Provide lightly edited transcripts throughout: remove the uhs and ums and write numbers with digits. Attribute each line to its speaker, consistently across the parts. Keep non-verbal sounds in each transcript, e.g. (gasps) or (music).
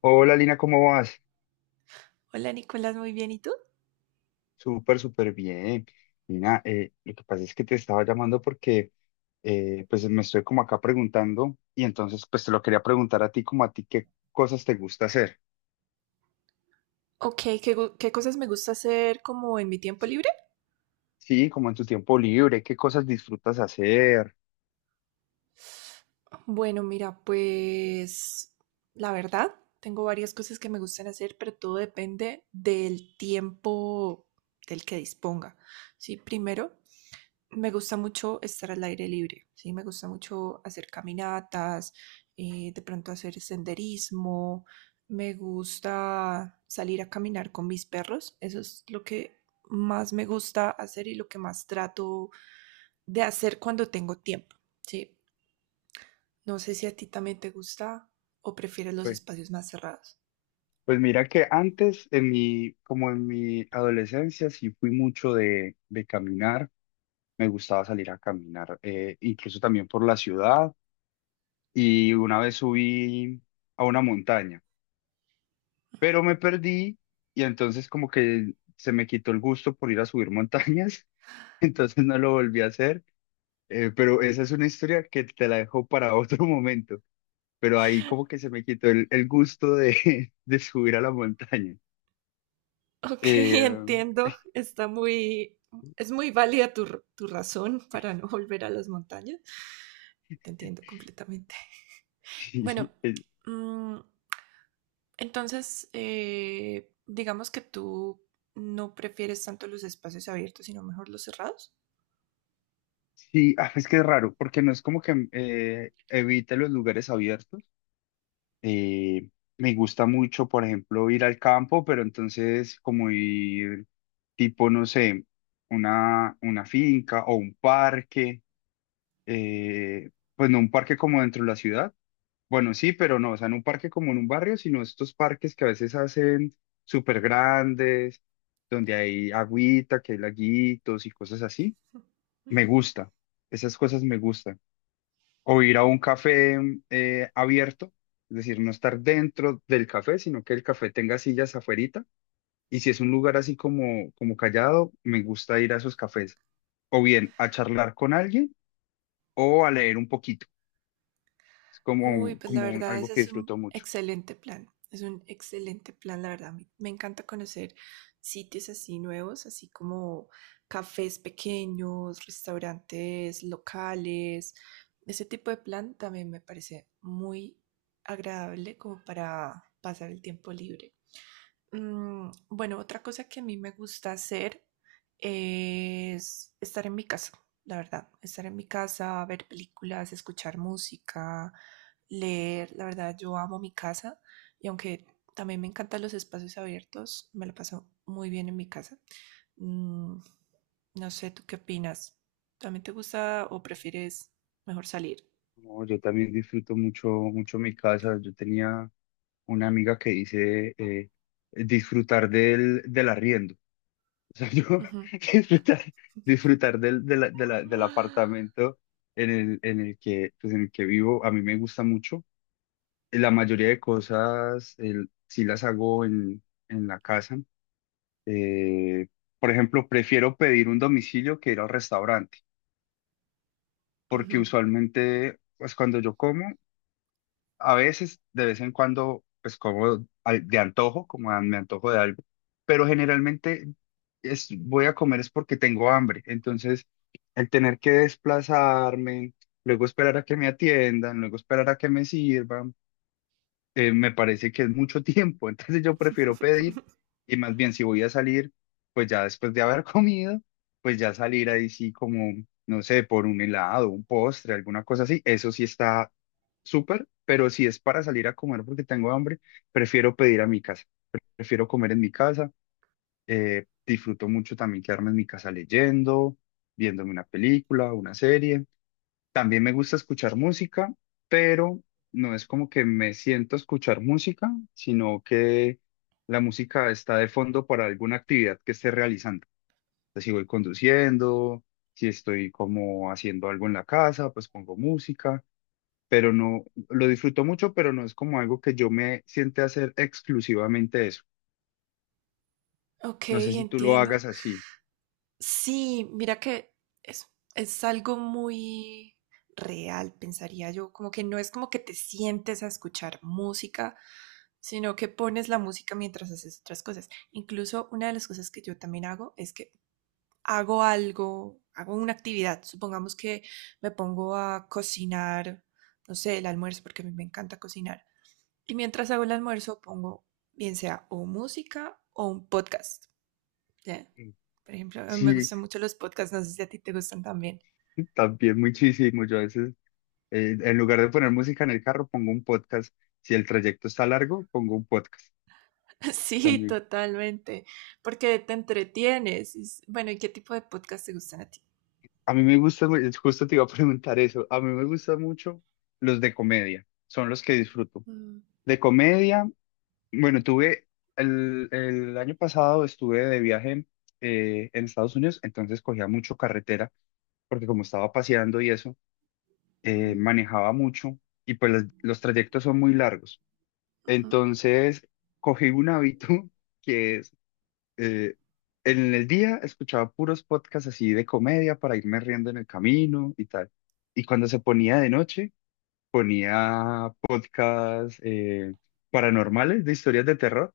Speaker 1: Hola Lina, ¿cómo vas?
Speaker 2: Hola Nicolás, muy bien. ¿Y tú?
Speaker 1: Súper, súper bien. Lina, lo que pasa es que te estaba llamando porque pues me estoy como acá preguntando y entonces pues te lo quería preguntar a ti como a ti qué cosas te gusta hacer.
Speaker 2: Ok, ¿qué cosas me gusta hacer como en mi tiempo
Speaker 1: Sí,
Speaker 2: libre?
Speaker 1: sí, como en tu tiempo libre, qué cosas disfrutas hacer.
Speaker 2: Bueno, mira, pues la verdad, tengo varias cosas que me gustan hacer, pero todo depende del tiempo del que disponga. Sí, primero, me gusta mucho estar al aire libre, ¿sí? Me gusta mucho hacer caminatas, de pronto hacer senderismo, me gusta salir a caminar con mis perros, eso es lo que más me gusta hacer y lo que más trato de hacer cuando tengo tiempo, ¿sí? No sé
Speaker 1: Sí,
Speaker 2: si a ti también te gusta o prefieres los
Speaker 1: pues,
Speaker 2: espacios más cerrados. (laughs)
Speaker 1: pues mira que antes como en mi adolescencia sí fui mucho de caminar, me gustaba salir a caminar, incluso también por la ciudad y una vez subí a una montaña. Pero me perdí y entonces como que se me quitó el gusto por ir a subir montañas, (laughs) entonces no lo volví a hacer, pero esa es una historia que te la dejo para (laughs) otro momento, pero ahí como que se me quitó el gusto (laughs) de subir a la montaña.
Speaker 2: Ok,
Speaker 1: Eh,
Speaker 2: entiendo, está muy, es muy válida tu, tu razón para no volver a las montañas, te entiendo completamente.
Speaker 1: (laughs)
Speaker 2: Bueno,
Speaker 1: sí,
Speaker 2: mm, entonces, digamos que tú no prefieres tanto los espacios abiertos, sino mejor los cerrados.
Speaker 1: sí, ah, es que es raro, porque no es como que evite los lugares abiertos. Eh, Me gusta mucho, por ejemplo, ir al campo, pero entonces como ir tipo, no sé, una finca o un parque, eh, pues no un parque como dentro de la ciudad, bueno, sí, pero no, o sea, no un parque como en un barrio, sino estos parques que a veces hacen súper grandes, donde hay agüita, que hay laguitos y cosas así. Me gusta, esas cosas me gustan o ir a un café abierto, es decir, no estar dentro del café, sino que el café tenga sillas afuerita. Y si es un lugar así como, como callado, me gusta ir a esos cafés. O bien a charlar con alguien o a leer un poquito. Es
Speaker 2: Uy,
Speaker 1: como,
Speaker 2: pues la
Speaker 1: como
Speaker 2: verdad,
Speaker 1: algo
Speaker 2: ese
Speaker 1: que
Speaker 2: es un
Speaker 1: disfruto mucho.
Speaker 2: excelente plan. Es un excelente plan, la verdad. Me encanta conocer sitios así nuevos, así como cafés pequeños, restaurantes locales. Ese tipo de plan también me parece muy agradable como para pasar el tiempo libre. Bueno, otra cosa que a mí me gusta hacer es estar en mi casa, la verdad. Estar en mi casa, ver películas, escuchar música, leer. La verdad, yo amo mi casa y aunque también me encantan los espacios abiertos, me la paso muy bien en mi casa. Mm, no sé, ¿tú qué opinas? ¿También te gusta o prefieres mejor salir?
Speaker 1: No, yo también disfruto mucho, mucho mi casa. Yo tenía una amiga que dice disfrutar del arriendo. O sea, yo
Speaker 2: Ujú.
Speaker 1: (laughs) disfrutar, disfrutar del, del
Speaker 2: (gasps)
Speaker 1: apartamento en el que, pues en el que vivo, a mí me gusta mucho. La mayoría de cosas el, sí las hago en la casa. Eh, por ejemplo, prefiero pedir un domicilio que ir al restaurante, porque
Speaker 2: Ujú.
Speaker 1: usualmente, pues cuando yo como, a veces, de vez en cuando, pues como de antojo, como me antojo de algo, pero generalmente es, voy a comer es porque tengo hambre. Entonces, el tener que desplazarme, luego esperar a que me atiendan, luego esperar a que me sirvan me parece que es mucho tiempo, (laughs) entonces yo prefiero pedir
Speaker 2: (laughs)
Speaker 1: y más bien si voy a salir, pues ya después de haber (laughs) comido, pues ya salir ahí sí como, no sé, por un helado, un postre, alguna cosa así, eso sí está súper, pero si es para salir a comer porque tengo hambre, prefiero pedir a mi casa, prefiero comer en mi casa, disfruto mucho también quedarme en mi casa leyendo, viéndome una película, una serie. También me gusta escuchar música, pero no es como que me siento a escuchar música, sino que la música está de fondo para alguna actividad que esté realizando. Entonces, si voy conduciendo, si estoy como haciendo algo en la casa, pues pongo música, pero no, lo disfruto mucho, pero no es como algo que yo me siente a hacer exclusivamente eso.
Speaker 2: Ok,
Speaker 1: No sé si tú lo
Speaker 2: entiendo.
Speaker 1: hagas así.
Speaker 2: Sí, mira que es, es algo muy real, pensaría yo, como que no es como que te sientes a escuchar música, sino que pones la música mientras haces otras cosas. Incluso una de las cosas que yo también hago es que hago algo, hago una actividad, supongamos que me pongo a cocinar, no sé, el almuerzo, porque a mí me encanta cocinar, y mientras hago el almuerzo pongo bien sea o música o un podcast. Ya. Por ejemplo, me
Speaker 1: Sí,
Speaker 2: gustan mucho los podcasts, no sé si a ti te gustan también.
Speaker 1: también muchísimo. Yo a veces en lugar de poner música en el carro, pongo un podcast. Si el trayecto está largo, pongo un podcast
Speaker 2: (laughs) Sí,
Speaker 1: también.
Speaker 2: totalmente, porque te entretienes. Es- Bueno, ¿y qué tipo de podcasts te gustan a ti?
Speaker 1: A mí me gusta, es justo te iba a preguntar eso, a mí me gustan mucho los de comedia, son los que disfruto.
Speaker 2: Mm,
Speaker 1: De comedia, bueno, tuve, el año pasado estuve de viaje en Estados Unidos, entonces cogía mucho carretera, porque como estaba paseando y eso,
Speaker 2: ujú,
Speaker 1: manejaba mucho y pues los trayectos son muy largos.
Speaker 2: ujú,
Speaker 1: Entonces, cogí un hábito. (laughs) Que es eh, en el día escuchaba puros podcasts así de comedia para irme riendo en el camino y tal. Y cuando se ponía de noche, ponía podcasts paranormales de historias de terror.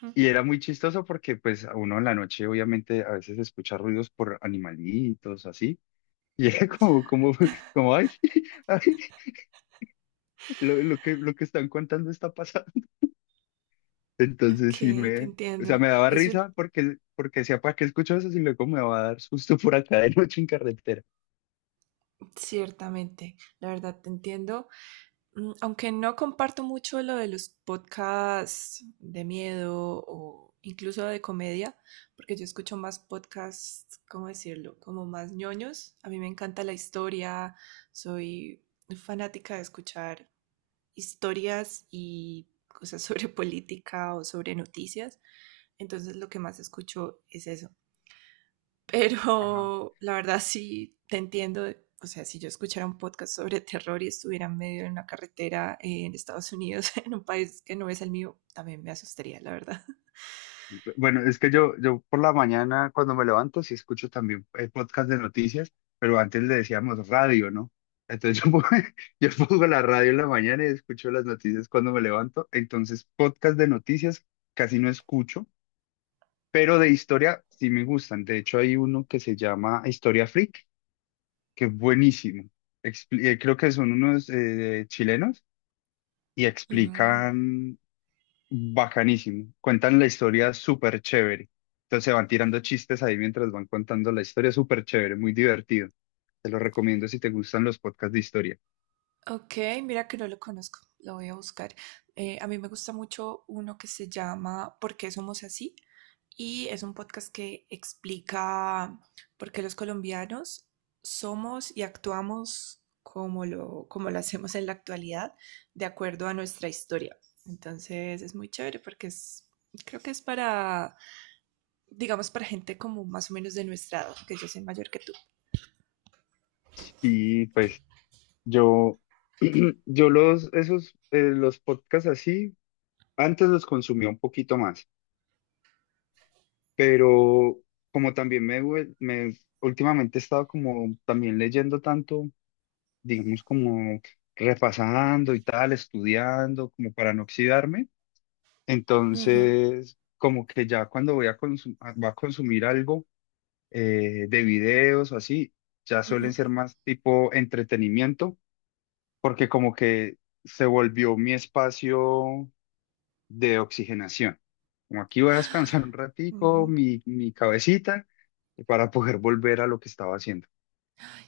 Speaker 2: ujú.
Speaker 1: Y era muy chistoso porque pues a uno en la noche obviamente a veces escucha ruidos por animalitos, así. (laughs) Y era como, como, como, ay, (laughs) ay, lo, lo que están contando está. Entonces
Speaker 2: Ok,
Speaker 1: sí
Speaker 2: te
Speaker 1: me, o sea,
Speaker 2: entiendo.
Speaker 1: me daba
Speaker 2: Es un-
Speaker 1: risa porque, porque decía, ¿para qué escucho eso si luego me va a dar susto por acá de noche en carretera?
Speaker 2: ciertamente, la verdad te entiendo. Mm, aunque no comparto mucho lo de los podcasts de miedo o incluso de comedia, porque yo escucho más podcasts, ¿cómo decirlo? Como más ñoños. A mí me encanta la historia, soy fanática de escuchar historias y cosas sobre (laughs) política o sobre noticias. Entonces lo que más escucho es eso.
Speaker 1: Ajá.
Speaker 2: Pero la verdad sí te entiendo. O sea, si yo escuchara un podcast sobre terror y estuviera en medio de una carretera en Estados Unidos, (laughs) en un país que no es el mío, también me asustaría, la verdad.
Speaker 1: Y, pues, bueno, es que yo por la mañana cuando me levanto sí escucho también el podcast de noticias, pero antes le decíamos radio, ¿no? Entonces yo pongo, (laughs) yo pongo la radio en la mañana y escucho las noticias cuando me levanto. Entonces podcast de noticias casi no escucho, pero de historia sí me gustan. De hecho hay uno que se llama Historia Freak que es buenísimo. Creo que son unos chilenos y
Speaker 2: Mm.
Speaker 1: explican bacanísimo. Cuentan la historia súper chévere. Entonces van tirando chistes ahí mientras van contando la historia, súper chévere, muy divertido. Te lo recomiendo si te gustan los podcasts de historia.
Speaker 2: Ok, mira que no lo conozco, lo voy a buscar. A mí me gusta mucho uno que se llama ¿Por qué somos así? Y es un podcast que explica por qué los colombianos somos y actuamos como lo hacemos en la actualidad, de acuerdo a nuestra historia. Entonces es muy chévere porque es, creo que es para, digamos, para gente como más o menos de nuestra edad, que yo soy mayor que tú.
Speaker 1: Y pues yo, (clears throat) yo los, esos, los podcasts así, antes los consumía un poquito más, pero como también me, últimamente he estado como también leyendo tanto digamos, como repasando y tal, estudiando, como para no oxidarme.
Speaker 2: Ujú,
Speaker 1: Entonces, como que ya cuando voy a, va a consumir algo de videos o así, ya suelen
Speaker 2: ujú,
Speaker 1: ser más tipo entretenimiento, porque como que se volvió mi espacio de oxigenación. Como aquí voy a descansar un ratico,
Speaker 2: ujú.
Speaker 1: mi cabecita, para poder volver a lo que estaba haciendo.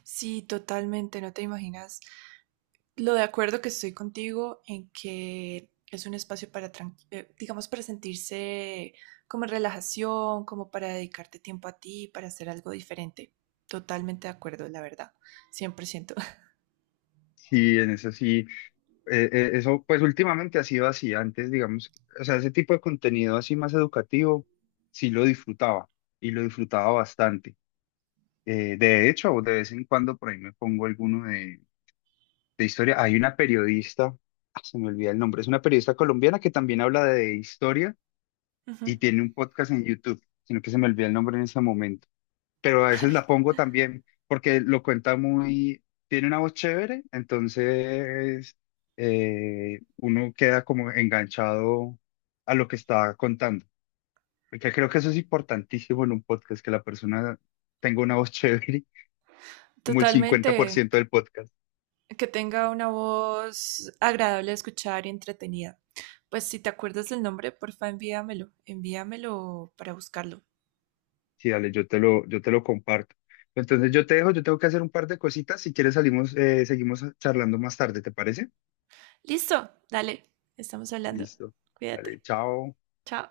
Speaker 2: Sí, totalmente, no te imaginas lo de acuerdo que estoy contigo en que es un espacio para, digamos, para sentirse como en relajación, como para dedicarte tiempo a ti, para hacer algo diferente. Totalmente de acuerdo, la verdad. 100%. (laughs)
Speaker 1: Sí, en eso sí. Eso pues últimamente ha sido así. Antes, digamos, o sea, ese tipo de contenido así más educativo, sí lo disfrutaba y lo disfrutaba bastante. De hecho, de vez en cuando por ahí me pongo alguno de historia. Hay una periodista, ah, se me olvida el nombre, es una periodista colombiana que también habla de historia
Speaker 2: Ujú.
Speaker 1: y tiene un podcast en YouTube, sino que se me olvida el nombre en ese momento, pero a veces
Speaker 2: Ay,
Speaker 1: la pongo también porque lo cuenta muy, tiene una voz chévere, entonces uno queda como enganchado a lo que está contando, porque creo que eso es importantísimo en un podcast, que la persona tenga una voz chévere, (laughs) como el
Speaker 2: totalmente.
Speaker 1: 50%
Speaker 2: Que
Speaker 1: del podcast.
Speaker 2: que tenga una voz agradable de escuchar y entretenida. Pues si te acuerdas del nombre, porfa, envíamelo. Envíamelo para buscarlo.
Speaker 1: Sí, dale, yo te lo comparto. Entonces yo te dejo, yo tengo que hacer un par de cositas, si quieres salimos, seguimos charlando más tarde, ¿te parece?
Speaker 2: Listo, dale. Estamos hablando.
Speaker 1: Listo.
Speaker 2: Cuídate.
Speaker 1: Dale, chao.
Speaker 2: Chao.